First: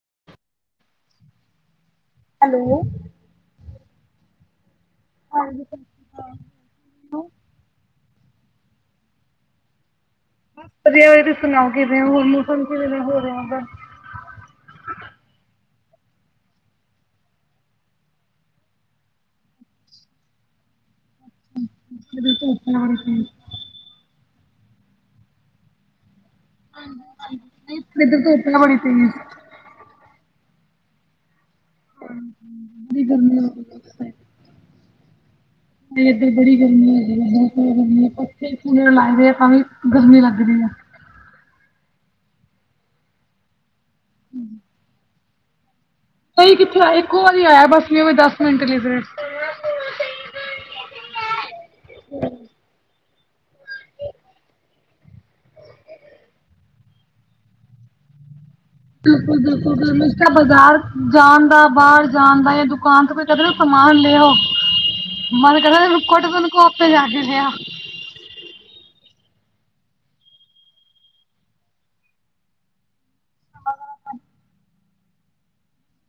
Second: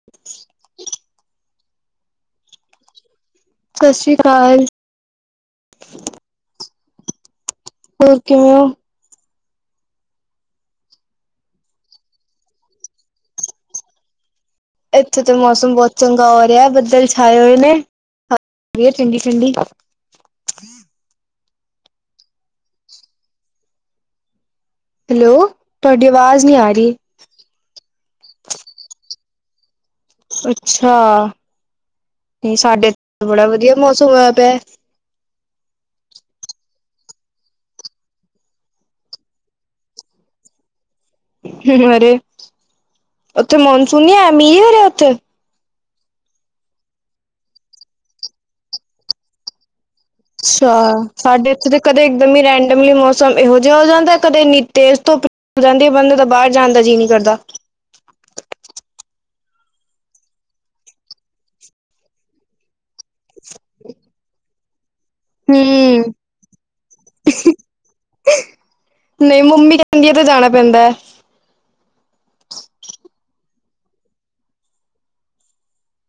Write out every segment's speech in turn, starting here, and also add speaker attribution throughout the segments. Speaker 1: ਹੂ [inaudible]
Speaker 2: hello?
Speaker 1: ਸਤਿ ਸ਼੍ਰੀ ਅਕਾਲ।
Speaker 2: ਹਾਂਜੀ। ਅਕਾਲ ਜੀ।
Speaker 1: ਹੋਰ ਕਿਵੇਂ ਹੋ?
Speaker 2: ਵਧੀਆ ਰੀ ਤੁਸੀਂ ਸੁਣਾਓ ਕਿਵੇ ਹੋਰ ਮੌਸਮ ਕਿਵੇਂ ਹੋ ਰਿਹਾ ਉਹਦਾ?
Speaker 1: ਇੱਥੇ ਤਾਂ ਮੌਸਮ ਬਹੁਤ ਚੰਗਾ ਹੋ ਰਿਹਾ। ਬੱਦਲ ਛਾਏ ਹੋਏ ਨੇ। ਠੰਡੀ- ਠੰਡੀ
Speaker 2: [unintelligible]
Speaker 1: ਹੈਲੋ, ਤੁਹਾਡੀ ਆਵਾਜ਼ ਨਹੀਂ ਆ ਰਹੀ?
Speaker 2: ਇੱਧਰ ਤਾਂ ਧੁੱਪ ਬੜੀ ਸੀਗੀ।।
Speaker 1: ਅੱਛਾ। ਸਾਡੇ
Speaker 2: ਬੜੀ ਗਰਮੀ
Speaker 1: ਬੜਾ
Speaker 2: ਹੋ
Speaker 1: ਵਧੀਆ ਮੌਸਮ ਹੋਇਆ ਪਿਆ।
Speaker 2: ਤੇ ਏਧਰ ਬੜੀ ਗਰਮੀ ਹੈ ਇ ਬਹੁਤ ਗਰਮੀ ਪੱਥੇ ਕੂਲਰਣੇ ਲੱਗਦੇ ਆ ਭਾਵੇ ਗਰਮੀ ਲੱਗਦੀ ਹੈ।
Speaker 1: ਹੂ -ਹੂ ਅਰੇ। ਉੱਥੇ ਮੌਨਸੁਨ ਨਹੀ ਹੈ ਮੀਂਹ ਨਹੀਂ ਉੱਥੇ?
Speaker 2: ਸਹੀ ਕਿੱਥੇ ਇੱਕੋ ਵਾਰੀ ਆਇਆ ਬਸ ਵੀ ਦਸ ਮਿੰਟ ਲਈ।
Speaker 1: ਅੱਛਾ। ਸਾਡੇ ਇੱਥੇ ਤਾਂ ਕਦੇ ਇਕਦਮ ਹੀ ਰੈਂਡਮਲੀ ਮੌਸਮ ਇਹੋ ਜਿਹਾ ਹੋ ਜਾਂਦਾ। ਕਦੇ ਇੰ ਤੇਜ਼ ਧੁੱਪ- ਜਾਂਦੇ ਆ ਬੰਦੇ ਤਾਂ ਬਾਹਰ ਜਾਣ ਦਾ ਜੀਅ ਨਹੀਂ ਕਰਦਾ।
Speaker 2: ਬਿਲਕੁਲ- ਬਿਲਕੁਲ ਬਿਲ ਬਾਜ਼ਾਰ ਜਾਣ ਦਾ, ਬਾਹਰ ਜਾਣ ਦਾ ਦੁਕਾਨ ਤੋਂ ਕੋ ਕਹਿੰ ਨਾ ਸਮਾਨ ਲਿਆਓ
Speaker 1: ਹੂੰ
Speaker 2: ਮਨ ਕਹਿੰਦਾ ਰੁਕੋਟ ਤੈਨੂੰ ਕੋੇ ਜਾ ਕੇ ਲੇ ਆ।
Speaker 1: ਨਹੀਂ ਮੰਮੀ ਕਹਿੰਦੀ ਹੈ ਤੇ ਜਾਣਾ ਪੈਂਦਾ ਹੈ।
Speaker 2: [unintelligible]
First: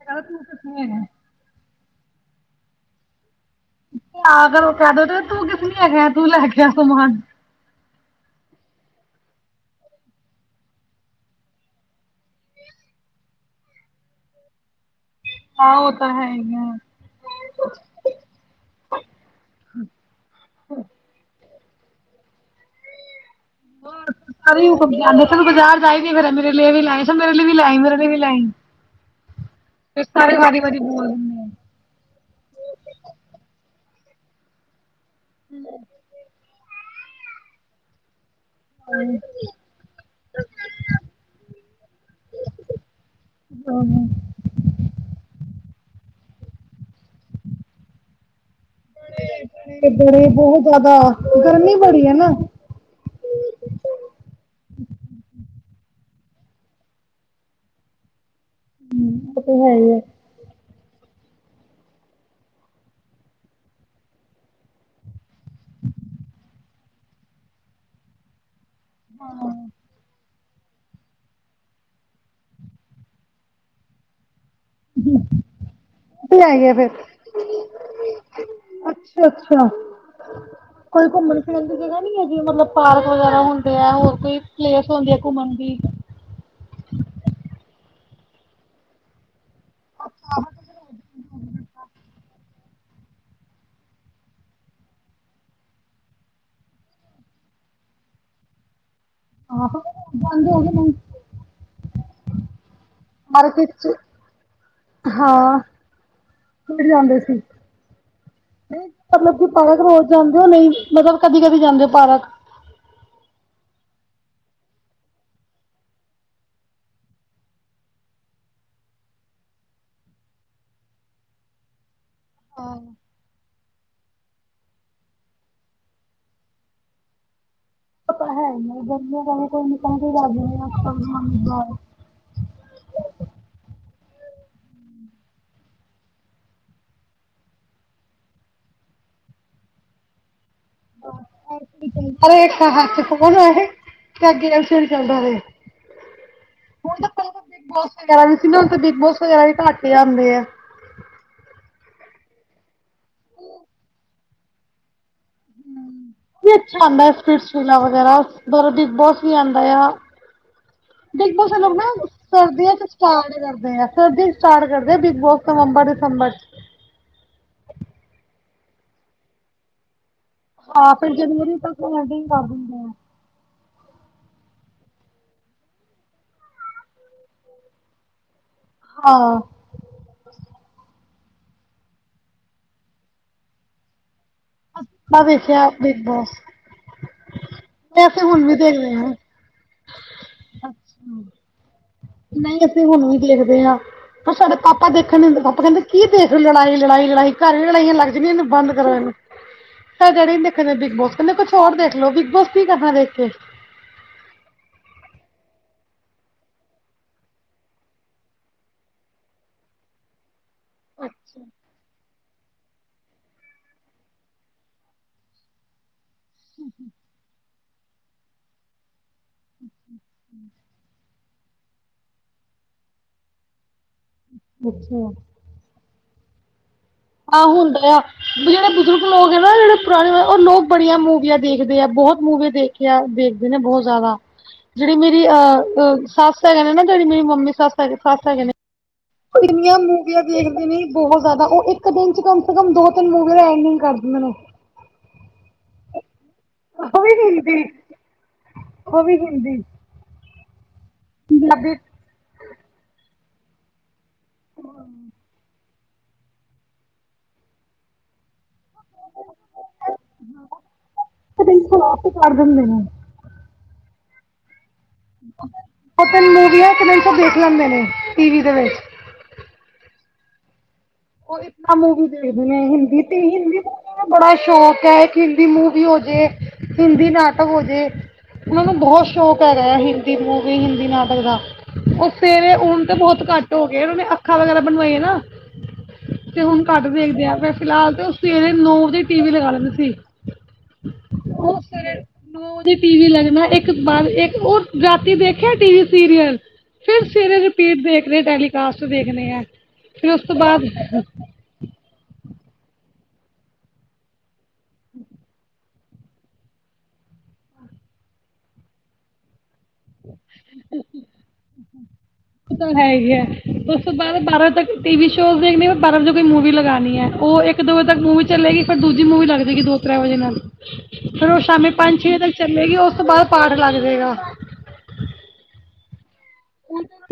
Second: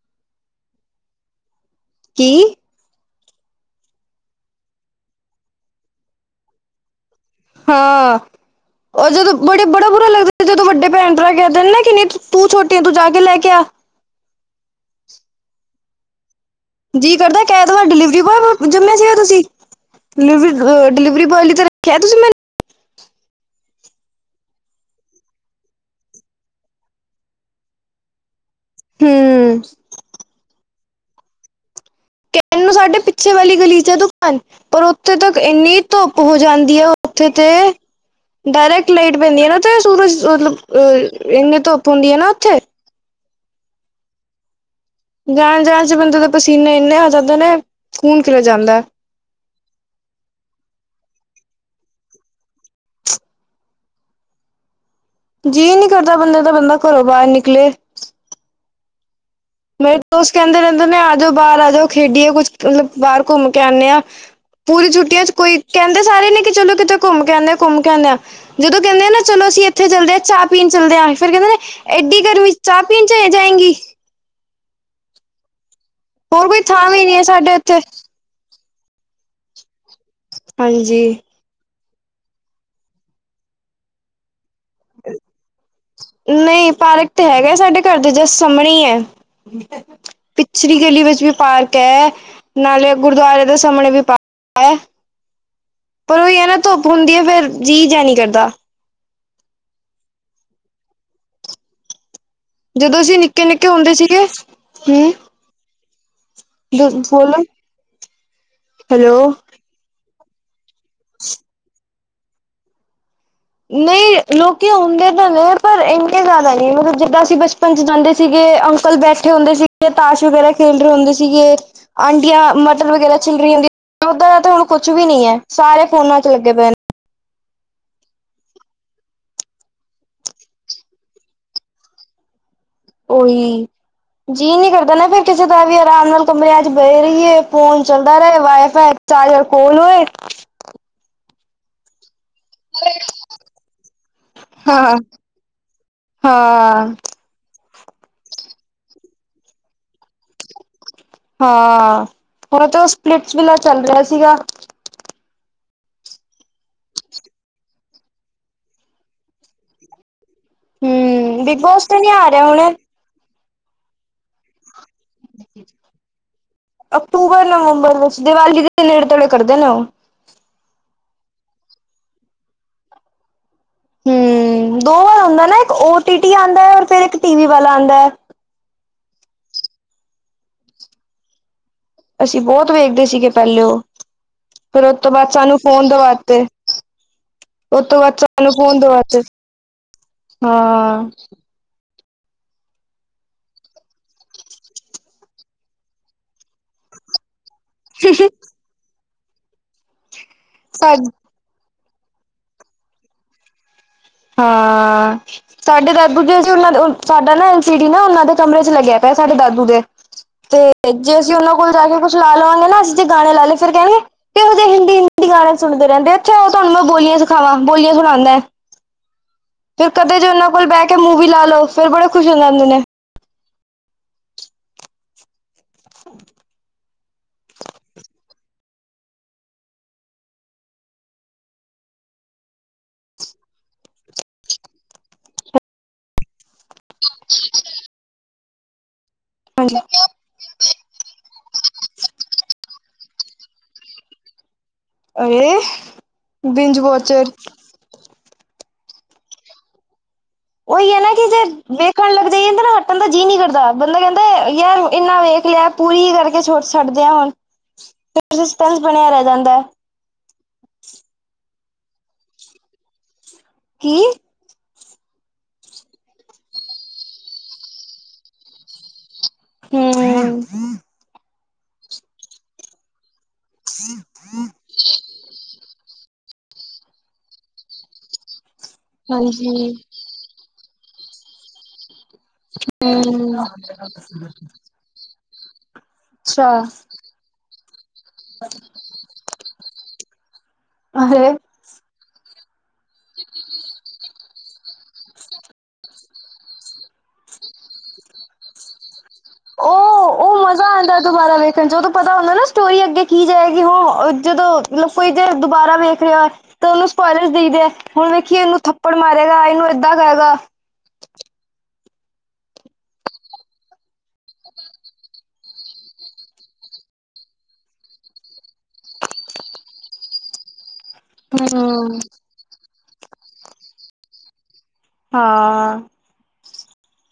Speaker 2: [unintelligible]
Speaker 1: ਕੀ?
Speaker 2: ਤੇ ਅਗਰ ਉਹ ਕਹਿ ਦੇ ਤੇ ਤੂੰ ਕਿਸ ਲਈ ਹੈਗਾ ਤੂੰ ਲੈ ਕੇ ਆ ਸਮਾਨ।
Speaker 1: ਹਾਂ। ਪਰ ਜਦੋਂ ਬੜੇ ਬੜਾ ਬੁਰਾ ਲੱਗਦਾ ਸੀ ਜਦੋਂ ਵੱਡੇ ਭੈਣ ਭਰਾ ਕਹਿੰਦੇ ਨਾ ਕਿ ਨਹੀਂ ਤੂੰ ਛੋਟੀ ਆਂ ਤੂੰ ਜਾ ਕੇ ਲੈ ਕੇ ਆ।
Speaker 2: ਹਾਂ ਉਹ ਤਾਂ ਹੈ ਹੀ ਆ।
Speaker 1: ਜੀ ਕਰਦਾ ਕਹਿ ਤੁਹਾਡਾ ਡਿਲੀਵਰੀ ਬੋਏ ਜੰਮੇ ਸੀਗੇ ਹੋ ਤੁਸੀਂ। ਡਿਲੀਵਰੀ ਡਿਲੀਵਰੀ ਬੋਏ ਲਈ ਤੇ ਰੱਖਿਆ ਤੁਸੀਂ ਮੈਨੂੰ।
Speaker 2: ਸਾਰੇ ਸਾਨੂੰ ਬਾਜ਼ਾਰ ਜਾਈ ਨਹੀਂ ਫਿਰ ਮੇਰੇ ਲਈ ਵੀ ਲੈ ਆਈ ਮੇਰੇ ਲਈ ਵੀ ਲੈ ਆਈ ਮੇਰੇ ਲਈ ਵੀ ਲੈ ਆਏ।
Speaker 1: ਹੂੰ
Speaker 2: ਫਿਰ ਸਾਰੇ ਵਾਰੀ ਵਾਰੀ ਬੋਲ ਆ
Speaker 1: ਕਹਿਣ ਨੂੰ ਸਾਡੇ ਪਿੱਛੇ ਵਾਲੀ ਗਲੀ ਚੱ ਦੁਕਾਨ ਪਰ ਉੱਥੇ ਤੱਕ ਇੰਨੀ ਧੁੱਪ ਹੋ ਜਾਂਦੀ ਹੈ ਉੱਥੇ ਤੇ ਡਾਇਰੈਕਟ ਲਾਈਟ ਪੈਂਦੀ ਹੈ ਨਾ। ਤੇ ਅ ਸੂਰਜ ਮਤਲੱਬ ਇੰਨੀ ਧੁੱਪ ਹੁੰਦੀ ਹੈ ਨਾ ਉੱਥੇ
Speaker 2: ਉਹ [unintelligible]
Speaker 1: ਜਾਣ-ਜਾਣ 'ਚ ਬੰਦੇ ਦੇ ਪਸੀਨੇ ਇੰਨੇ ਆ ਜਾਂਦੇ ਨੇ ਖੂਨ ਖਿਲ ਜਾਂਦਾ
Speaker 2: ਬੜੇ ਬਹੁਤ ਜਿਆਦਾ ਗਰਮੀ ਬੜੀ ਹੈ ਨਾ
Speaker 1: ਜੀਅ ਨੀ ਕਰਦਾ ਬੰਦੇ ਦਾ ਬੰਦਾ ਘਰੋਂ ਬਾਹਰ ਨਿਕਲੇ ਮੇਰੇ ਦੋਸਤ ਕਹਿੰਦੇ ਰਹਿੰਦੇ ਨੇ ਆ ਜਾਓ ਬਾਹਰ ਆ ਜਾਓ ਖੇਡੀਏ ਕੁੱਛ ਮਤਲੱਬ ਬਾਰ ਘੁੰਮ ਕੇ ਆਨੇ ਆਂ ਪੂਰੀ ਛੁੱਟੀਆਂ 'ਚ ਕੋਈ ਕਹਿੰਦੇ ਸਾਰੇ ਨੇ ਕਿ ਚਲੋ ਕਿਤੇ ਘੁੰਮ ਕੇ ਆਣੇ ਆ, ਘੁੰਮ ਕੇ ਆਣੇ ਆ ਜਦੋਂ ਕਹਿੰਦੇ ਆ ਨਾ ਚਲੋ ਅਸੀਂ ਇੱਥੇ ਚੱਲਦੇ ਆ ਚਾਹ ਪੀਣ ਚਲਦਿਆਂ ਫਿਰ ਕਹਿੰਦੇ ਨੇ ਐਡੀ ਗਰਮੀਂ 'ਚ ਚਾਹ ਪੀਣ ਚਲੇ ਜਾਏਂਗੀ
Speaker 2: ਹੂੰ!
Speaker 1: ਹੋਰ ਕੋਈ
Speaker 2: ਗਿਆ
Speaker 1: ਥਾਂ
Speaker 2: ਫਿਰ
Speaker 1: ਵੀ ਨਹੀਂ ਹੈ ਸਾਡੇ ਇੱਥੇ
Speaker 2: ਅੱਛਾ-ਅੱਛਾ
Speaker 1: ਹਾਂਜੀ।
Speaker 2: ਕੋਈ ਘੁੰਮਣ ਘੁੰਮਣ ਦੀ ਜਗ੍ਹਾ ਨੀ ਹੈਗੀ ਮਤਲੱਬ ਪਾਰਕ ਵਗੈਰਾ ਹੁੰਦੇ ਆ, ਹੋਰ ਕੋਈ ਪਲੇਸ ਹੁੰਦੀ ਆ ਘੁੰਮਣ ਦੀ
Speaker 1: ਨਹੀਂ ਪਾਰਕ ਤੇ ਹੈਗਾ ਸਾਡੇ ਘਰ ਦੇ ਜਸਟ ਸਾਹਮਣੇ ਹੀ ਆ ਪਿਛਲੀ ਗਲੀ ਵਿੱਚ ਵੀ ਪਾਰਕ ਐ ਨਾਲੇ ਗੁਰੂਦੁਆਰੇ ਦੇ ਸਾਹਮਣੇ ਵੀ ਪਾਰਕ ਆ ਪਰ ਉਹੀ ਹੈ ਨਾ ਧੁੱਪ ਹੁੰਦੀ ਆ ਫੇਰ ਜੀਅ ਜਾ ਨੀ ਕਰਦਾ
Speaker 2: ਆਹੋਦੇ [unintelligible]
Speaker 1: ਜਦੋਂ ਅਸੀਂ ਨਿੱਕੇ-ਨਿੱਕੇ ਹੁੰਦੇ ਸੀਗੇ ਹੂੰ
Speaker 2: ਫੜ ਜਾਂਦੇ ਸੀ ਨਹੀਂ
Speaker 1: ਹੈਲੋ
Speaker 2: ਮਤਲਬ ਕਿ ਪਾਰਕ ਰੋਜ਼ ਜਾਂਦੇ ਹੋ ਨਈ ਮਤਲਬ ਕਦੀ-ਕਦੀ ਜਾਂਦੇ ਹੋ ਪਾਰਕ
Speaker 1: ਨਈ ਲੋਕੀ ਆਉਂਦੇ ਤਾਂ ਨੇ ਪਰ ਇਨੇ ਜ਼ਿਆਦਾ ਨੀ ਮਤਲਬ ਜਿੱਦਾਂ ਅਸੀਂ ਬਚਪਨ 'ਚ ਜਾਂਦੇ ਸੀਗੇ ਅੰਕਲ ਬੈਠੇ ਹੁੰਦੇ ਸੀਗੇ, ਤਾਸ਼ ਵਗੈਰਾ ਖੇਡ ਰਹੇ ਹੁੰਦੇ ਸੀਗੇ ਆਂਟੀਆਂ ਮਟਰ ਵਗੈਰਾ ਛਿੱਲ ਰਹੀ ਹੁੰਦੀਆ, ਇਦਾਂ ਦਾ ਤਾਂ ਹੁਣ ਕੁੱਛ ਵੀ ਨੀ ਹੈ, ਸਾਰੇ ਫੋਨਾਂ 'ਚ ਲੱਗੇ ਪਏ ਨੇ
Speaker 2: ਹੁਣ ਦੇਖਿਆ ਜਾਏ ਤਾ ਕੋਈ ਰਾਜ਼ੀ ਨੀ ਆ [unintelligible]
Speaker 1: ਉਹੀ ਜੀਅ ਨੀ ਕਰਦਾ ਨਾ ਫਿਰ ਕਿਸੇ ਦਾ ਵੀ ਆਰਾਮ ਨਾਲ ਕਮਰਿਆਂ 'ਚ ਬਹਿ ਜਾਈਏ ਫੋਨ ਚੱਲਦਾ ਰਹੇ ਵਾਈਫਾਈ ਚਾਰਜਰ ਕੋਲ ਹੋਏ।
Speaker 2: ਪਰ [unintelligible] ਐ ਹੱਥ 'ਚ ਫੋਨ ਹੋਏ ਜਾਂ ਗੇਮ- ਸ਼ੇਮ
Speaker 1: ਹਾਂ
Speaker 2: ਚਲਦਾ ਰਹੇ
Speaker 1: ਹਾਂ
Speaker 2: ਹੁਣ ਤਾਂ ਪਹਿਲਾਂ ਤਾਂ ਬਿਗ-ਬੋਸ ਵਗੈਰਾ ਵੀ ਸੀ ਨਾ ਹੁਣ ਤਾਂ ਬਿਗ-ਬੋਸ ਵਗੈਰਾ ਵੀ ਘੱਟ ਆਉਦੇ ਆ
Speaker 1: ਹਾਂ ਹੁਣ ਤੇ ਓ ਸਪਲਿਟਸ ਵੀਲਾ ਚੱਲ ਰਿਹਾ ਸੀਗਾ
Speaker 2: ਨਈ ਅੱਛਾ ਸਪਲਿਟਸ ਵਗੈਰਾ ਉਸ ਦੁਆਰਾ ਬਿਗ-ਬੋਸ ਵੀ ਆਂਦਾ ਆ
Speaker 1: ਹਮ
Speaker 2: ਬਿਗ-ਬੋਸ
Speaker 1: ਬਿਗ
Speaker 2: ਲੋਕ
Speaker 1: ਬੋਸ
Speaker 2: ਨਾ
Speaker 1: ਤੇ ਨਹੀਂ ਆ ਰਿਹਾ
Speaker 2: ਸਰਦੀ
Speaker 1: ਹੁਣੇ
Speaker 2: 'ਚ ਸਟਾਰਟ ਕਰਦੇ ਆ ਸਰਦੀ 'ਚ ਸਟਾਰਟ ਕਰਦੇ ਆ ਬਿਗ-ਬੋਸ ਨਵੰਬਰ-ਦਸੰਬਰ 'ਚ
Speaker 1: ਅਕਤੂਬਰ-ਨਵੰਬਰ ਵਿੱਚ ਦੀਵਾਲੀ ਦੇ ਨੇੜੇ-ਤੇੜੇ ਕਰਦੇ ਨੇ ਓ
Speaker 2: ਹਾਂ, ਫੇਰ ਜਰੂਰੀ ਤਾਂ ਕੋਲਡ ਪਾ ਦਿੰਨੇ ਆ
Speaker 1: ਹੂੰ, ਦੋ ਵਾਰ ਆੰਦਾ ਨਾ ਇੱਕ ਓ ਟੀ ਟੀ ਆੰਦਾ ਐ, ਔਰ ਫੇਰ ਏਕ ਟੀ ਵੀ ਵਾਲਾ ਆੰਦਾ ਐ
Speaker 2: ਹਾਂ।
Speaker 1: ਅਸੀਂ ਬੋਤ ਵੇਖਦੇ ਸੀਗੇ ਪੈਲੇ ਓ, ਫੇਰ ਓ ਤੋ
Speaker 2: ਮੈਂ
Speaker 1: ਬਾਦ ਸਾਨੂੰ
Speaker 2: ਵੇਖਿਆ
Speaker 1: ਫੋਨ
Speaker 2: ਬਿਗ ਬੋਸ
Speaker 1: ਦਵਾਤੇ ਓਤੋ
Speaker 2: ਤੇ
Speaker 1: ਬਾਦ
Speaker 2: ਅਸੀਂ ਹੁਣ
Speaker 1: ਸਾਨੂੰ
Speaker 2: ਵੀ
Speaker 1: ਫੋਨ
Speaker 2: ਦੇਖਦੇ ਹਾਂ
Speaker 1: ਦਵਾਤੇ, ਹਾਂ
Speaker 2: ਨਈ, ਅਸੀਂ ਹੁਨ ਵੀ ਦੇਖਦੇ ਆ ਪਰ ਸਾਡੇ ਪਾਪਾ ਦੇਖਨ ਨੀ ਦਿੰਦੇ ਪਾਪਾ ਕਹਿੰਦੇ ਕੀ ਦੇਖੋ ਲੜਾਈ, ਲੜਾਈ, ਲੜਾਈ ਘਰੇ ਲੜਾਈਆਂ ਲੱਗ ਜਾਦੀਆਂ ਐਨੂੰ ਬੰਦ ਕਰੋ ਏਨੂੰ ਸਾਡੇ ਡੈਡੀ ਨੀ ਦੇਖਣ ਦੇਂਦੇ
Speaker 1: ਸਾ
Speaker 2: ਬਿੱਗ-ਬੋਸ ਕੈਂਦੇ ਕੁੱਛ ਹੋਰ ਦੇਖ ਲੋੋ ਬਿਗ-ਬੋਸ ਕੀ ਕਰਨਾ ਦੇਖ ਕੇ
Speaker 1: ਹਾਂ। ਸਾਡੇ ਦਾਦੂ ਤੇ ਅਸੀ ਓਨਾਂ ਦੇ ਸਾਡਾ ਨਾ ਐਲ ਸੀ ਡੀ ਨਾ ਓਨਾਂ ਦੇ ਕਮਰੇ ਚ ਲੱਗੇਆ ਪੇਆ ਸਾਡੇ ਦਾਦੂ ਦੇ। ਤੇ ਜੇ ਅਸੀ ਓਨਾਂ ਕੋਲ ਜਾ ਕੇ ਕੁਛ ਚਲਾ ਲਵਾਂਗੇ ਨਾ ਅਸੀ ਜੇ ਗਾਨਾ ਲਾ ਲੀਏ ਫੇਰ ਕੈਨਗੇ, ਕੈਹੋ ਜੇ ਹਿੰਦੀ-ਹਿੰਦੀ ਗਾਨੇ ਸੁਨਦੇ ਰੈਂਦੇ ਓ। ਐਥੇ ਆਓ ਤਾਨੂੰ ਮੈ ਬੋਲੀਆਂ ਸਿਖਾਵਾਂ, ਬੋਲੀਆਂ ਸੁਨਾਂਦੈ ਫੇਰ ਕਦੇ ਜੇ ਓਨਾਂ ਕੋਲ ਬੈ ਕੇ ਮੂ ਮੂਵੀ ਲਾ ਲੋ ਫੇਰ ਬੜੇ ਖੁਸ਼ ਹੋ ਜਾਂਦੇ ਨੇ।
Speaker 2: ਅੱਛੇਆ।
Speaker 1: [inaudible]
Speaker 2: ਆ ਹੁੰਦੈ ਵੀ ਓ ਜੇੜੇ ਬਜ਼ੁਰਗ ਲੋਗ ਏ ਨਾ ਜੇੜੇ ਪੁਰਾਣੇ ਵਾਲੇ ਓ ਲੋਕ ਬੜੀਆਂ ਮੂਵੀਆਂ ਦੇਖਦੇ ਆ ਬੋਤ ਮੂਵੀ ਦੇਖੇਆ ਦੇਖ ਦੇ ਨੇ ਬਹੁ ਜਾਦਾ ਜੇੜੀ ਮੇਰੀ ਅ ਅ ਸੱਸ ਹੈਗੇ ਨੇ ਨਾ ਜੇੜੀ ਮੇਰੀ ਮੰਮੀ ਸੱਸ ਹੈਗੇ ਸੱਸ ਹੈਗੇ ਨੇ ਓ ਇੰਨੀਆਂ
Speaker 1: ਹਾਂਜੀ
Speaker 2: ਮੂਵੀਆਂ ਦੇਖਦੇ ਨੇ, ਬਹੁ ਜ਼ਾਦਾ ਓ ਇੱਕ ਦਿਨ ਚ ਕਮ ਸੇ ਕਮ ਦੋ-ਤਿਨ ਮੂਵੀਆ ਦਾ ਐਂਡਿੰਗ ਕਰ ਦੇਂਦੇ ਨੇ।
Speaker 1: ਅਰੇ, ਬਿੰਜ ਵੋਚਰ
Speaker 2: ਓ ਵੀ ਹਿੰਦੀ
Speaker 1: ਓਈ ਐ ਨਾ ਕੇ ਜੇ
Speaker 2: ਪੰਜਾਬੀ ਇੱਕ
Speaker 1: ਵੇਖਨ ਲੱਗ ਜਈਏ ਅੰਦਰ ਹਟਨ ਦਾ ਜੀ ਨੀ ਕਰਦਾ ਬੰਦਾ ਕੈਨ ਕੇ ਯਾਰ ਏਨਾ ਵੇਖ ਲੇਆ ਪੂਰੀ ਈ ਕਰਕੇ ਛੋਟ ਛੱਡਦੇ ਆ, ਹੁਨ ਫੇਰ ਸਸਪੈਂਸ ਬਨੇਆ ਰੈ ਜਾਂਦੈ।
Speaker 2: ਲੇਕਿਨ ਸਲਵਾਰ ਤੇ ਕਰ ਦਿੰਦੇ ਨੇ।
Speaker 1: ਕੀ?
Speaker 2: ਦੋ ਤਿੰਨ ਮੂਵੀਆਂ ਇਕ ਦਿਨ ਚ ਓ ਦੇਖ ਲੈਂਦੇ ਨੇ ਟੀ ਵੀ ਦੇ ਵਿਚ।
Speaker 1: ਹੂੰ।
Speaker 2: ਓਈ ਤਾਂ ਮੂਵੀ ਦੇਖਦੀ ਆਂ ਹਿੰਦੀ ਤੇ, ਹਿੰਦੀ ਮੂਵੀ ਦਾ ਬੜਾ ਸ਼ੌਕ ਐ। ਹਿੰਦੀ ਮੂਵੀ ਹੋਜੇ, ਹਿੰਦੀ ਨਾਟਕ ਹੋਜੇ, ਮੈਨੂੰ ਬਹੁ ਸ਼ੌਕ ਹੈੈਗੈ
Speaker 1: ਹਾਂਜੀ
Speaker 2: ਹਿੰਦੀ ਹਿੰਦੀ ਮੂਵੀ, ਹਿੰਦੀ ਨਾਟਕ ਦਾ। ਓ ਸਵੇਰੇ ਹੁਨ ਤੇ ਬੋਤ
Speaker 1: ਹਮ
Speaker 2: ਘੱਟ ਹੋਗੇ ਓਨਾ ਨੇ ਅੱਖਾਂ ਵਗੈਰਾ ਬਨਵਾਈਆਂ ਨਾ। ਤੇ
Speaker 1: ਅੱਛਾ
Speaker 2: ਹੁਨ ਘੱਟ ਵੇਖਦੇ ਆ ਫੇਰ ਫਿਲਹਾਲ ਤੇ ਓ ਸਵੇਰੇ ਈ ਨੌ ਵਜੇ ਈ ਟੀ ਵੀ ਲਗਾ ਲੈਂਦੇ ਸੀ।
Speaker 1: ਅਰੇ
Speaker 2: ਓ ਸਵੇਰੇ ਨੋ ਵਜੇ ਟੀ ਵੀ ਲੱਗਨਾ ਇੱਕ ਬਾਦ ਇੱਕ ਔਰ ਰਾਤੀ ਦੇਖੇਆ ਟੀ ਵੀ ਸੀਰੀਅਲ ਫੇਰ ਸਵੇਰੇ ਰਿਪੀਟ ਦੇਖ ਰੇ ਟੈਲੀਕਾਸਟ ਦੇਖਨੇ ਆ, ਫਿਰ ਉਸ
Speaker 1: ਉਹ
Speaker 2: ਤੋ
Speaker 1: ਉਹ
Speaker 2: ਬਾਦ
Speaker 1: ਮਜ਼ਾ ਆਉਂਦਾ ਦੁਬਾਰਾ ਵੇਖਨ ਚ ਓਦੋਂ ਪਤਾ ਹੁੰਦੈ ਨਾ ਸਟੋਰੀ ਅੱਗੇ ਕੀ ਜਾਏਗੀ ਹਾਂ ਜਦੋਂ ਕੋਈ ਜੇ ਦੁਬਾਰਾ ਵੇਖ ਰੇਆ ਏ। ਤੇ ਓਨੂੰ ਸਪੋਇਰਲਸ ਦਈਦੈ ਹੁਨ ਵੇਖੀ ਐਨੂੰ ਥੱਪੜ ਮਾਰੇਗਾ ਏਨੂੰ ਏਦਾਂ ਕਏਗਾ।
Speaker 2: ਓ ਤਾਂ ਹੈ ਗੇਐ ਉਸ ਤੋਂ ਬਾਦ ਬਾਰਾਂ ਤੱਕ ਟੀ ਵੀ ਸ਼ੋਜ਼ ਦੇਖਨੀ ਆ ਬਾਰਾਂ ਵਜੇ ਕੋਈ ਮੂਵੀ ਲਗਾਨੀ ਐ ਓ ਇੱਕ ਇੱਕ-ਦੋ ਵਜੇ ਤੱਕ ਮੂਵੀ ਚੱਲੇਗੀ ਫੇਰ ਦੂਜੀ ਮੂਵੀ ਲੱਗ ਜੇਗੀ ਦੋ ਤ੍ਰੈ ਵਜੇ ਏਨਾ ਦੀ। ਫੇਰ ਓ ਸ਼ਾਮੀ ਪੰਜ
Speaker 1: ਹਮ
Speaker 2: ਛੇ ਵਜੇ ਤੱਕ ਚੱਲੇਗੀ ਓਸ ਤੋਂ ਬਾਦ ਪਾਠ ਲੱਗ ਜੇਗਾ।
Speaker 1: ਹਾਂ।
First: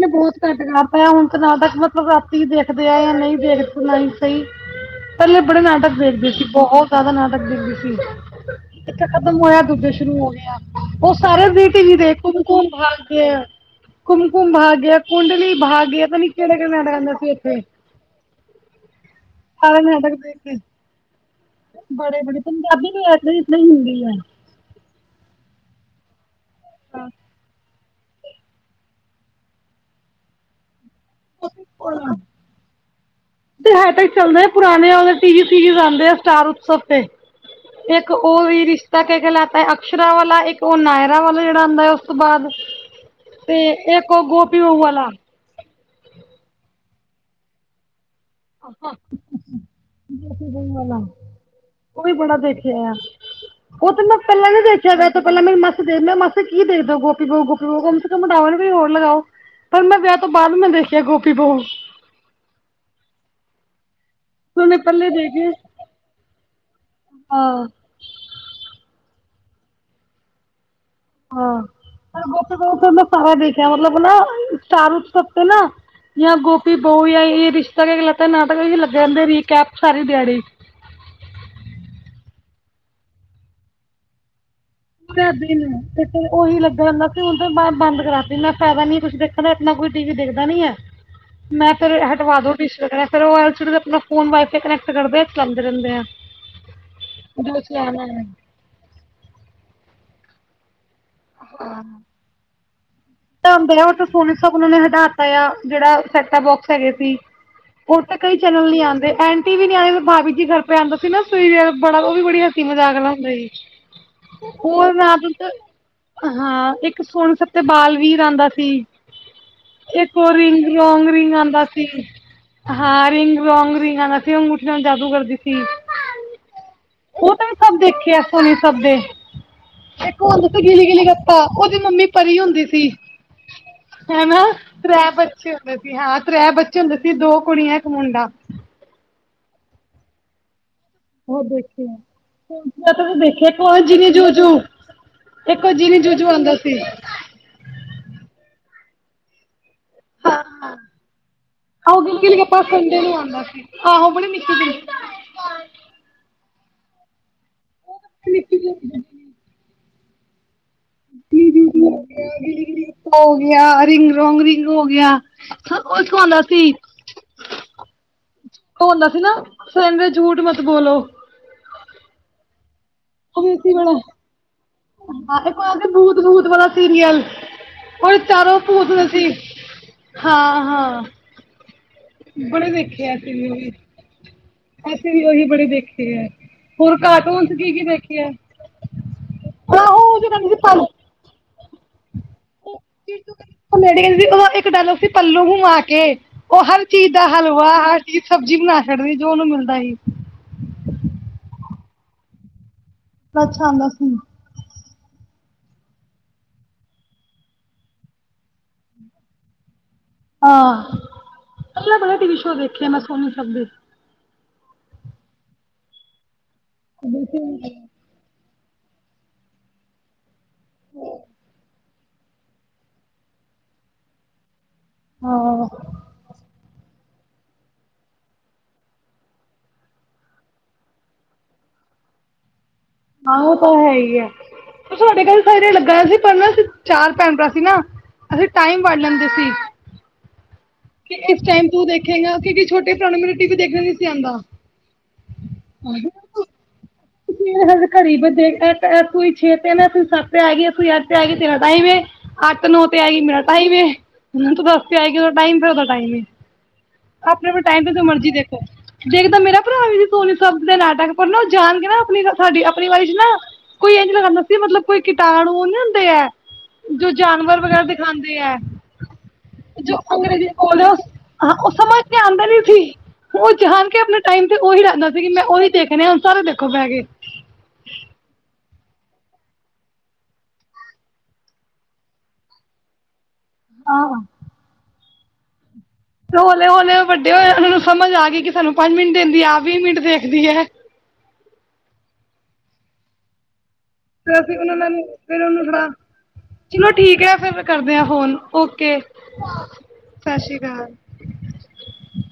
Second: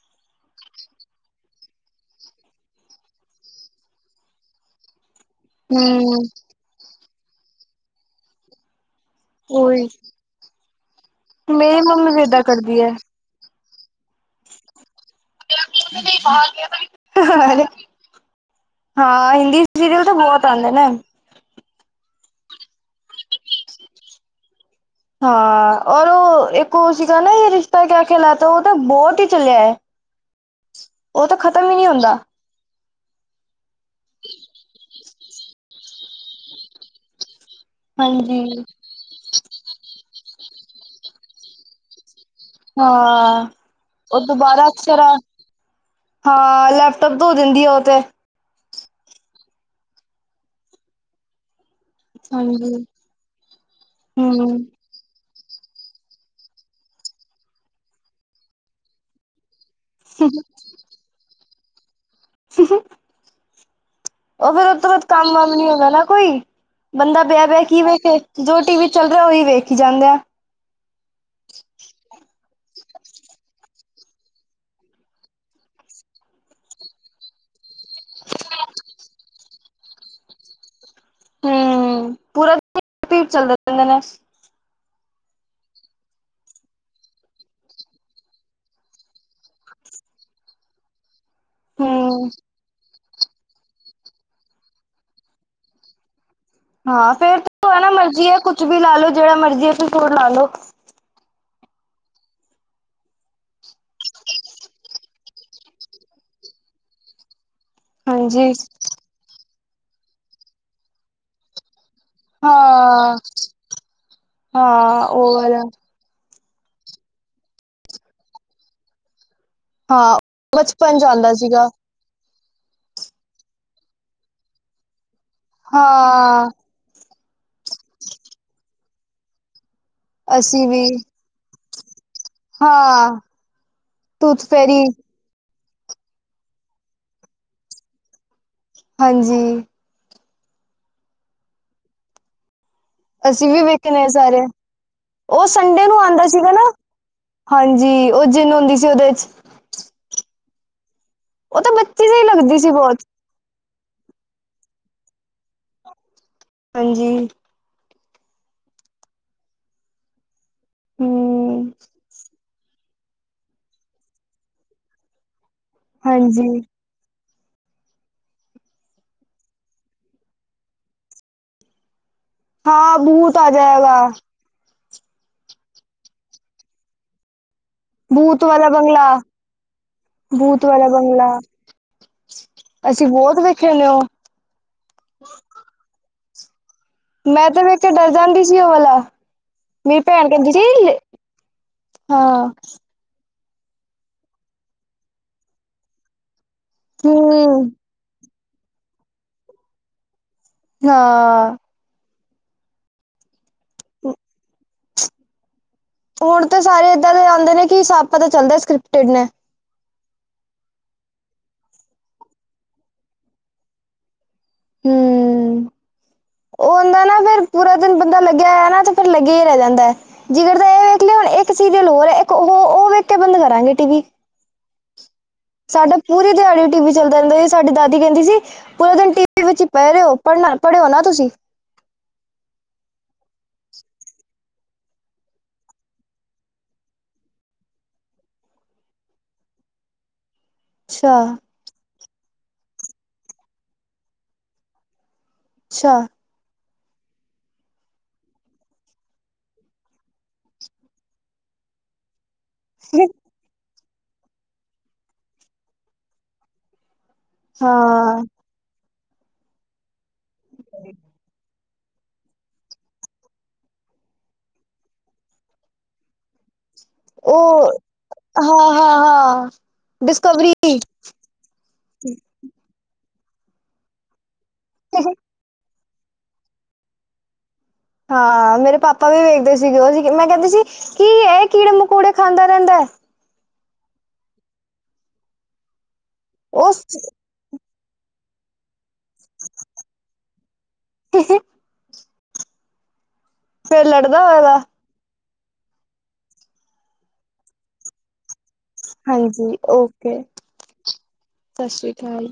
Speaker 2: ਮੈ ਬੋਤ ਘੱਟ ਕਰਤਾ ਯਾ ਹੁਨ ਤਾ ਨਾਟਕ ਮਤਲਬ ਰਾਤੀ ਈ ਦੇਖਦੇ ਆ ਯਾ ਨਈ ਦੇਖਦੇ ਆਂ ਨਈ ਸਈ। ਪੈਲੇ ਬੜੇ ਨਾਟਕ
Speaker 1: ਹਮ
Speaker 2: ਦੇਖਦੇ ਸੀ, ਬਹੁ ਜਾਦਾ ਨਾਟਕ ਦੇਖਦੀ ਸੀ। ਇੱਕ ਖਤਮ ਹੋਏਆ
Speaker 1: ਉਹੀ
Speaker 2: ਦੂਜਾ ਸ਼ੁਰੂ ਹੋ ਗੇਆ, ਓ ਸਾਰੇ
Speaker 1: ਮੇਰੀ
Speaker 2: ਵੀਕਲੀ
Speaker 1: ਮੰਮੀ ਵੀ
Speaker 2: ਦੇਖੂ
Speaker 1: ਏਦਾਂ
Speaker 2: ਕੁਮਕੁਮ
Speaker 1: ਕਰਦੀ ਹੈ
Speaker 2: ਭਾਗੇਐ। ਕੁਮਕੁਮ ਭਾਗੇਆ ਕੁੰਡਲੀ ਭਾਗੇਆ ਪਤਾ ਨੀ ਕੇੜੇ-ਕੇੜੇ ਆਂਦੇ ਸੀ ਓਥੇ।
Speaker 1: ਹਾਂ ਹਿੰਦੀ ਸੀਰੀਅਲ ਤਾਂ ਬੋਤ ਆਂਦੇ ਨੇ।
Speaker 2: ਗੋਰੇ ਬੜੇ ਪੰਜਾਬੀ ਵੀ ਐੇ ਏਸ ਲਈ ਹਿੰਦੀ ਐ।
Speaker 1: ਹਾਂ ਔਰ ਓ ਇੱਕ ਓ ਸੀਗਾ ਨਾ ਰਿਸ਼ [unintelligible] ਓ ਤਾਂ ਬੋਤ ਈ ਚੱਲਿਆ ਐ ਓ ਤਾਂ ਖ਼ਤਮ ਈ ਨੀ ਹੁੰਦਾ।
Speaker 2: [unintelligible] ਚੱਲਦੇ ਪੁਰਾਣੇ ਟੀਵੀ ਸੀਰੀਜ਼ ਆਂਦੇ ਆ ਸਟਾਰ ਉਤਸਵ ਤੇ। ਇੱਕ ਓ
Speaker 1: ਹਾਂਜੀ
Speaker 2: ਵੀ ਰਿਸ਼ਤਾ ਕਹਿ ਕੇ ਲੈਤਾ ਅਕਸ਼ਰਾ ਵਾਲਾ ਇੱਕ ਓ ਨਾਇਰਾ ਵਾਲਾ ਜਿਹੜਾ ਆਂਦਾ। ਉਸ ਤੋਂ ਬਾਅਦ
Speaker 1: ਹਾਂ
Speaker 2: ਤੇ ਇੱਕ
Speaker 1: ਉਹ
Speaker 2: ਓ ਗੋਪੀ
Speaker 1: ਦੁਬਾਰਾ
Speaker 2: ਬਹੂ ਵਾਲਾ।
Speaker 1: ਅਕਸਰ ਹਾਂ ਲੈਪਟੋਪ ਧੋ ਦਿੰਦੀ ਐ ਓ ਤੇ।
Speaker 2: [inaudible] ਓ ਵੀ ਬੜਾ
Speaker 1: ਹਾਂਜੀ
Speaker 2: ਦੇਖਿਆ ਓ ਤੇ ਮੈਂ ਪਹਿਲਾਂ
Speaker 1: ਹੂੰ
Speaker 2: ਵੀ ਦੇਖਿਆ। ਵਿਆਹ ਤੋਂ ਪਹਿਲਾਂ ਮੇਰੀ ਮਾਸੀ ਦੇ ਮੈਂ ਮਾਸੀ ਕੀ ਦੇਖ ਦੇ ਓ ਗੋਪੀ ਬਹੂ ਗੋਪੀ ਬਹੂ [unintelligible] ਹੋਰ ਲਗਾਓ। ਪਰ ਮੈਂ ਵਿਆਹ ਤੋਂ ਬਾਅਦ ਵੀ ਮੈਂ ਦੇਖਿਆ ਗੋਪੀ ਬਹੂ।
Speaker 1: [inaudible] ਓ ਫਿਰ ਓ
Speaker 2: ਉਹਨੇ
Speaker 1: ਤੋਂ ਬਾਦ
Speaker 2: ਪਹਿਲੇ
Speaker 1: ਕੰਮ
Speaker 2: ਦੇਖੇ
Speaker 1: ਵਮ ਨੀ ਹੁੰਦਾ ਨਾ ਕੋਈ ਬੰਦਾ ਪਿਆ ਪਿਆ
Speaker 2: ਹਾਂ
Speaker 1: ਕੀ ਵੇਖੇ। ਜੋ ਟੀ ਵੀ ਚੱਲ ਰਿਆ ਓਹੀ ਵੇਖੀ ਜਾਂਦੇ।
Speaker 2: ਹਾਂ, ਪਰ ਗੋਪੀ ਬਹੂ ਤੇ ਮੈਂ ਸਾਰਾ ਦੇਖਿਆ ਮਤਲਬ ਨਾ ਸਟਾਰ ਉਤਸਵ ਤੇ ਨਾ। ਜਾਂ ਗੋਪੀ ਬਊ ਜਾਂ ਜੇ ਰਿਸ਼ਤਾ ਕਿਆ ਕਹਿਲਾਤਾ ਨਾਟਕ ਲੱਗ ਰਹਿੰਦੇ ਰੀ ਕੈਪ ਸਾਰੀ ਦਿਹਾੜੀ।
Speaker 1: ਹੂੰ, ਪੂਰਾ [unintelligible] ਚੱਲਦੇ ਰਹਿੰਦੇ ਨੇ।
Speaker 2: ਸਾਰਾ ਦਿਨ ਬਸ ਓਹੀ ਲੱਗਾ ਰਹਿੰਦਾ ਸੀ ਹੁਨ ਤੇ ਬੰਦ ਕਰਾ ਤੇ ਮੈਂ ਫੈਦਾ ਨੀ ਕੁੱਛ ਕਹਿੰਦੇ ਆਪਣਾ ਕੋਈ ਟੀ ਵੀ ਦੇਖਦਾ ਨੀ ਐ ਮੈਂ ਫਿਰ
Speaker 1: ਹੂੰ
Speaker 2: ਹਟਵਾ ਦੋ। ਡੀਸ਼ ਵਗੈਰਾ ਫਿਰ ਓ ਐਲ ਸੀ ਡੀ ਤੇ ਆਪਣਾ ਫੋਨ ਵਾਈਫਾਈ ਕਨੈਕਟ ਕਰਦੇ ਆ ਚਲਾਂਦੇ ਰਹਿੰਦੇ ਆ।
Speaker 1: ਹਾਂ, ਫੇਰ [unintelligible] ਮਰਜੀ ਐ ਕੁੱਛ ਵੀ ਲਾ ਲੋ ਜਿਹੜਾ ਮਰਜੀ ਐਪੀਸੋਡ ਲਾ ਲੋ।
Speaker 2: ਹਾਂ।
Speaker 1: [inaudible]
Speaker 2: ਤਾਂ [unintelligible] ਸੋਨੀ ਸਬ ਉਹ ਨੇ ਹਟਾ ਤਾਂ ਆ ਜਿਹੜਾ ਸੈਟਾ ਬੋਕਸ ਹੈਗੇ ਸੀ। ਓ ਤੇ ਕਈ
Speaker 1: ਹਾਂਜੀ
Speaker 2: ਚੈਨਲ ਨੀ ਆਂਦੇ ਐਂਟੀ ਵੀ ਨੀ ਆਂ ਭਾਬੀ ਜੀ ਘਰ ਪੇ ਆਂਦਾ ਸੀ ਨਾ [unintelligible] ਬੜਾ ਓ ਵੀ ਬੜਾ ਹਸੀ ਮਜ਼ਾਕ ਆਲਾ
Speaker 1: ਹਾਂ
Speaker 2: ਹੁੰਦਾ ਸੀ ਓ
Speaker 1: ਹਾਂ
Speaker 2: ਰਾਤ
Speaker 1: ਉਹ
Speaker 2: ਨੂੰ,
Speaker 1: ਵਾਲਾ
Speaker 2: ਹਾਂ, ਇੱਕ ਸੋਨੀ ਸਬ ਤੇ ਬਾਲ ਵੀਰ ਆਂਦਾ ਸੀ।
Speaker 1: ਹਾਂ
Speaker 2: ਇੱਕ ਓ ਰਿੰਗ
Speaker 1: ਬਚਪਨ ਚ
Speaker 2: ਰੋਂਗ ਰਿੰਗ ਆਂਦਾ
Speaker 1: ਸੀਗਾ
Speaker 2: ਸੀ। ਹਾਂ, ਰਿੰਗ ਰੋਂਗ ਰਿੰਗ ਆਂਦਾ ਸੀ। ਓ ਅੰਗੂਠੀ ਨਾਲ ਜਾਦੂ ਕਰਦੀ ਸੀ।
Speaker 1: ਹਾਂ।
Speaker 2: ਓ ਤਾਂ ਮੈਂ ਸਭ ਦੇਖੇ ਆ ਸੋਨੀ ਸਭ ਦੇ ਇੱਕ ਓ ਆਂਦਾ ਸੀ।
Speaker 1: ਅਸੀਂ ਵੀ
Speaker 2: ਗਿੱਲੀ ਗਿਲੀ ਗੱਪਾਂ ਓਦੀ ਮੰਮੀ ਪਰੀ ਹੁੰਦੀ ਸੀ
Speaker 1: ਹਾਂ
Speaker 2: ਹੈ
Speaker 1: ਟੂਥ
Speaker 2: ਨਾ।
Speaker 1: ਫੈਰੀ
Speaker 2: [unintelligible] ਸੀ ਹਾਂ ਤ੍ਰੈ ਬੱਚੇ ਹੁੰਦੇ ਸੀ ਦੋ ਕੁੜੀਆਂ ਇੱਕ ਮੁੰਡਾ।
Speaker 1: ਹਾਂਜੀ।
Speaker 2: ਹੋਰ ਦੇਖੋ। ਤੂਸੀ ਦੇਖਿਆ
Speaker 1: ਅਸੀਂ
Speaker 2: ਇੱਕ
Speaker 1: ਵੀ
Speaker 2: ਓ
Speaker 1: ਵੇਖਣੇ
Speaker 2: ਜੀਨੀ
Speaker 1: ਸਾਰੇ
Speaker 2: ਜੂਜੂ
Speaker 1: ਉਹ
Speaker 2: ਇੱਕ ਓ
Speaker 1: ਸੰਡੇ ਨੂੰ
Speaker 2: ਜੀਨੀ
Speaker 1: ਆਉਂਦਾ
Speaker 2: ਜੂਜੂ
Speaker 1: ਸੀਗਾ
Speaker 2: ਆਂਦਾ
Speaker 1: ਨਾ
Speaker 2: ਸੀ।
Speaker 1: ਹਾਂਜੀ ਓ ਜਿੰਨ ਹੁੰਦੀ ਸੀ ਉਹਦੇ ਚ। ਉਹ ਤਾਂ
Speaker 2: ਹਾਂ,
Speaker 1: ਬੱਚੀ
Speaker 2: ਗਿਲੀ
Speaker 1: ਜਿਹੀ
Speaker 2: ਗਿਲੀ
Speaker 1: ਲੱਗਦੀ
Speaker 2: ਗੱਪਾਂ
Speaker 1: ਸੀ
Speaker 2: ਫੋਨ ਤੇ
Speaker 1: ਬਹੁਤ
Speaker 2: ਵੀ ਆਉਂਦਾ ਸੀ ਆਹੋ ਬੜੀ ਨਿੱਕੀ ਜੀ।
Speaker 1: ਹਾਂਜੀ।
Speaker 2: [inaudible] ਗਿੱਲੀ
Speaker 1: ਹਮ
Speaker 2: ਗਿੱਲੀ ਗੱਪਾਂ ਹੋ ਗਿਆ ਰਿੰਗ ਰੋਂਗ ਰਿੰਗ ਹੋ ਗਿਆ। ਹਾਂ, ਇਕ ਓ ਆਂਦਾ
Speaker 1: ਹਾਂਜੀ
Speaker 2: ਸੀ। ਓ ਆਂਦਾ ਸੀ ਨਾ ਸਜਨ ਜੂਠ ਮਤ ਬੋਲੋ।
Speaker 1: ਹਾਂ ਬੂ
Speaker 2: [unintelligible] ਬੂਤ ਬੂਤ ਵਾਲਾ ਸੀਰੀਅਲ। ਓ ਚਾਰੋਂ
Speaker 1: ਵਾਲਾ
Speaker 2: ਭੂਤ
Speaker 1: ਬੰਗਲਾ
Speaker 2: ਸੀ ਹਾਂ
Speaker 1: ਭੂਤ ਵਾਲਾ
Speaker 2: ਹਾਂ।
Speaker 1: ਬੰਗਲਾ
Speaker 2: ਬੜੇ ਦੇਖੇ ਐ ਅਸੀਂ
Speaker 1: ਬਹੁਤ
Speaker 2: ਵੀ ਓਹੀ
Speaker 1: ਵੇਖੇ ਨੇ ਉਹ
Speaker 2: ਅਸੀਂ ਵੀ ਓਹੀ ਬੜੇ ਦੇਖੇ ਐ!
Speaker 1: ਮੈਂ ਤੇ ਵੇਖ ਕੇ ਡਰ ਜਾਂਦੀ ਸੀ ਉਹ ਵਾਲਾ,
Speaker 2: ਆਹੋ
Speaker 1: ਮੇਰੀ
Speaker 2: ਉਹ
Speaker 1: ਭੈਣ
Speaker 2: ਜੋ
Speaker 1: ਕਹਿੰਦੀ ਸੀ
Speaker 2: ਪਲ
Speaker 1: ਹਾਂ
Speaker 2: ਇਕ ਲੇਡੀ ਸੀ, ਉਹਦਾ ਇੱਕ ਡਾਇਲੋਗ ਸੀ ਪੱਲੂ ਘੁੰਮਾ ਕੇ, ਉਹ ਹਰ ਚੀਜ਼ ਦਾ
Speaker 1: ਹਮ
Speaker 2: ਹਲਵਾ ਹਰ ਚੀਜ਼ ਸਬਜ਼ੀ ਬਣਾ ਸਕਛਡਦੀ ਜੋ ਉਹਨੂੰ ਮਿਲਦਾ ਸੀ
Speaker 1: ਹਾਂ
Speaker 2: ਅਛਾ ਆਉਂਦਾ ਸੀ
Speaker 1: ਹੁਣ ਤਾਂ ਸਾਰੇ ਇਏਦਾਂ ਦੇ ਆਉਂਦੇ ਨੇ, ਕਿ ਸਬ ਪਤਾ ਚੱਲਦਾ ਸਕ੍ਰਿਪਟਡ ਨੇ
Speaker 2: ਹਾਂ ਅਲ ਅਲ ਟੀ ਵੀ ਸ਼ੋ ਦੇਖੇਆ ਮੈਂ ਸੋਨੀ ਸਬ ਤੇ
Speaker 1: ਹੂ ਉਹ ਹੁੰਦਾ ਨਾ ਫਿਰ ਪੂਰਾ ਦਿਨ ਬ ਬੰਦਾ ਲੱਗਿਆ ਹੋਆ ਨਾ, ਫਿਰ ਲੱਗੇਆ ਹੀ ਰਹਿ ਜਾਂਦਾ ਹੈ ਜਿਨੀ ਦੇਰ ਇਹ ਵੇਖ ਲਿਆ ਹੁਣ ਇੱਕ ਸੀਰੀਅਲ ਹੋਰ ਐ, ਇੱਕ ਉਹ ਉਹ ਵੇਖ ਕੇ ਬੰਦ ਕਰਾਂਗੇ ਟੀ ਵੀ
Speaker 2: ਹਾਂ
Speaker 1: ਸਾਡਾ ਪੂਰੀ ਦਿਹਾੜੀ ਟੀ ਵੀ ਚ ਚੱਲਦੇ ਰਹਿੰਦੇ ਸੀ ਸਾਡੀ ਦਾਦੀ ਕਹਿੰਦੀ ਸੀ, ਪੂਰਾ ਦਿਨ ਟੀ ਵੀ ਵਿੱਚ ਹੀ ਪੈ ਰਹੇ ਹੋ ਪੜ੍ਹਨਾ ਪੜ੍ਹਿਓ ਨਾ ਤੁਸੀਂ
Speaker 2: ਹਾਂ ਉਹ ਤਾਂ ਹੈ ਹੀ ਹੈ, ਸਾਡੇ ਘਾਰ ਸਰੇ ਲੱਗਾ ਹੋਯਾ ਸੀ ਪਰ ਨਾ ਅਸੀ ਚਾਰ ਭੈਣ ਭਰਾ ਸੀ ਨਾ ਅਸੀਂ ਟਾਈਮ ਵੰਡ ਲੈਂਦੇ ਸੀ
Speaker 1: ਅੱਛਾ
Speaker 2: ਕੀ ਇਸ ਟਾਈਮ ਤੂੰ ਦੇਖੇਗਾ, ਕਿਉਂਕਿ ਛੋਟੇ ਭਰਾ ਨੂੰ ਮੈਰੇ ਟੀ ਵੀ ਦੇਖਣਾ ਨਈ ਸੀ ਆਉਂਦਾ
Speaker 1: ਅੱਛਾ
Speaker 2: ਹੇ ਘੜੀ ਬਸ ਵੇਖ ਰੇਯਾ, ਛੇ ਤੇਂ ਸੱਤ ਤੇ ਆ ਗਈਂ ਅੱਠ ਤੇ ਆ ਗਈ, ਤੇਰਾ ਟਾਈਮ ਏ ਅੱਠ ਨੋ ਤੇ ਆਏਗੀ ਮੇਰਾ ਟਾਈਮ ਏ, ਨੋ ਦਸ ਤੇ ਆਏਗੀ ਟਾਈਮ ਫਿਰ ਔਦਾ ਟਾਈਮ ਨਈ ਆਪਣੇ ਆਪਣੇ ਟਾਈਮ ਤੇ ਜੋ
Speaker 1: ਹਾਂ
Speaker 2: ਮਰਜ਼ੀ ਦੇਖੋ ਦੇਖ ਤਾਂ ਮੇਰਾ ਭਰਾ ਵੀ ਸੀ ਸੋਨੀ ਸਬ ਦੇ ਨਾਟਕ, ਪਰ ਨਾ ਉਹ ਜਾਣ ਕੇ ਨਾ ਆਪਣੀ ਸਾਡੀ ਆਪਣੀ ਵਾਰੀ ਚ ਨਾ ਕੋਈ ਇਝ ਲਗਾਦਾ ਸੀ, ਮਤਲਬ ਕੋਈ ਕੀਟਾਣੂ ਨੀ ਹੁੰਦੇ ਹੈ ਜੋ ਜਾਨਵਰ
Speaker 1: ਉਹ
Speaker 2: ਵਗੈਰਾ ਦਿਖਾਦੇ ਐ,
Speaker 1: ਹਾਂ ਹਾਂ ਹਾਂ
Speaker 2: ਜੋ ਅੰਗਰੇਜ਼ੀ ਦੇ
Speaker 1: ਡਿਸਕਵਰੀ
Speaker 2: ਬੋਲ ਔ ਹਾਂ ਉਹ ਸਮਝ ਤੇ ਆਉਂਦਾ ਨੀ ਸੀ, ਉਹ ਜਾਨ ਕੇ ਆਪਣੇ ਟਾਈਮ ਤੇ ਉਹੀ ਰਹਿੰਦਾ ਸੀ ਮੈਂ ਉਹੀ ਦੇਖਣੇ ਐ ਸਾਰੇ ਦੇਖੋ ਬੈ ਕੇ
Speaker 1: ਹਾਂ ਮੇਰੇ ਪਾਪਾ ਵੀ ਵੇਖਦੇ ਸੀਗੇ ਉਹ, ਮੈਂ ਕਹਿੰਦੀ ਸੀ ਕੀ ਇਹ ਕੀੜੇ ਮਕੂੜੇ ਖਾਂਦਾ ਰਹਿੰਦਾ
Speaker 2: ਆਹ ਤੇ ਹੌਲੇ
Speaker 1: ਉਸ
Speaker 2: ਹੌਲੇ ਵੱਡੇ ਹੋਏ ਆ, ਉਹਨਾਂ ਨੂੰ ਸਮਝ ਆ ਗਈ ਕਿ ਸਾਨੂੰ ਪੰਜ ਮਿੰਟ ਦਿੰਦੀ ਆ, ਆਪ ਵੀਹ ਮਿੰਟ ਦੇਖਦੀ ਹੈ
Speaker 1: ਤੁਸੀਂ ਫੇਰ ਲੜਦਾ
Speaker 2: ਫਿਰ ਅਸੀਂ
Speaker 1: ਹੋਏਗਾ
Speaker 2: ਉਹ ਫਿਰ ਉਹਨੂੰ ਲੜਾ, ਚਲੋ ਠੀਕ ਹੈ ਫਿਰ ਕਰਦੇ ਹਾਂ ਫੋਨ ਓਕੇ
Speaker 1: ਹਾਂਜੀ ਓਕੇ
Speaker 2: ਸਤਿ ਸ਼੍ਰੀ ਅਕਾਲ
Speaker 1: ਸਤਿ ਸ਼੍ਰੀ ਅਕਾਲ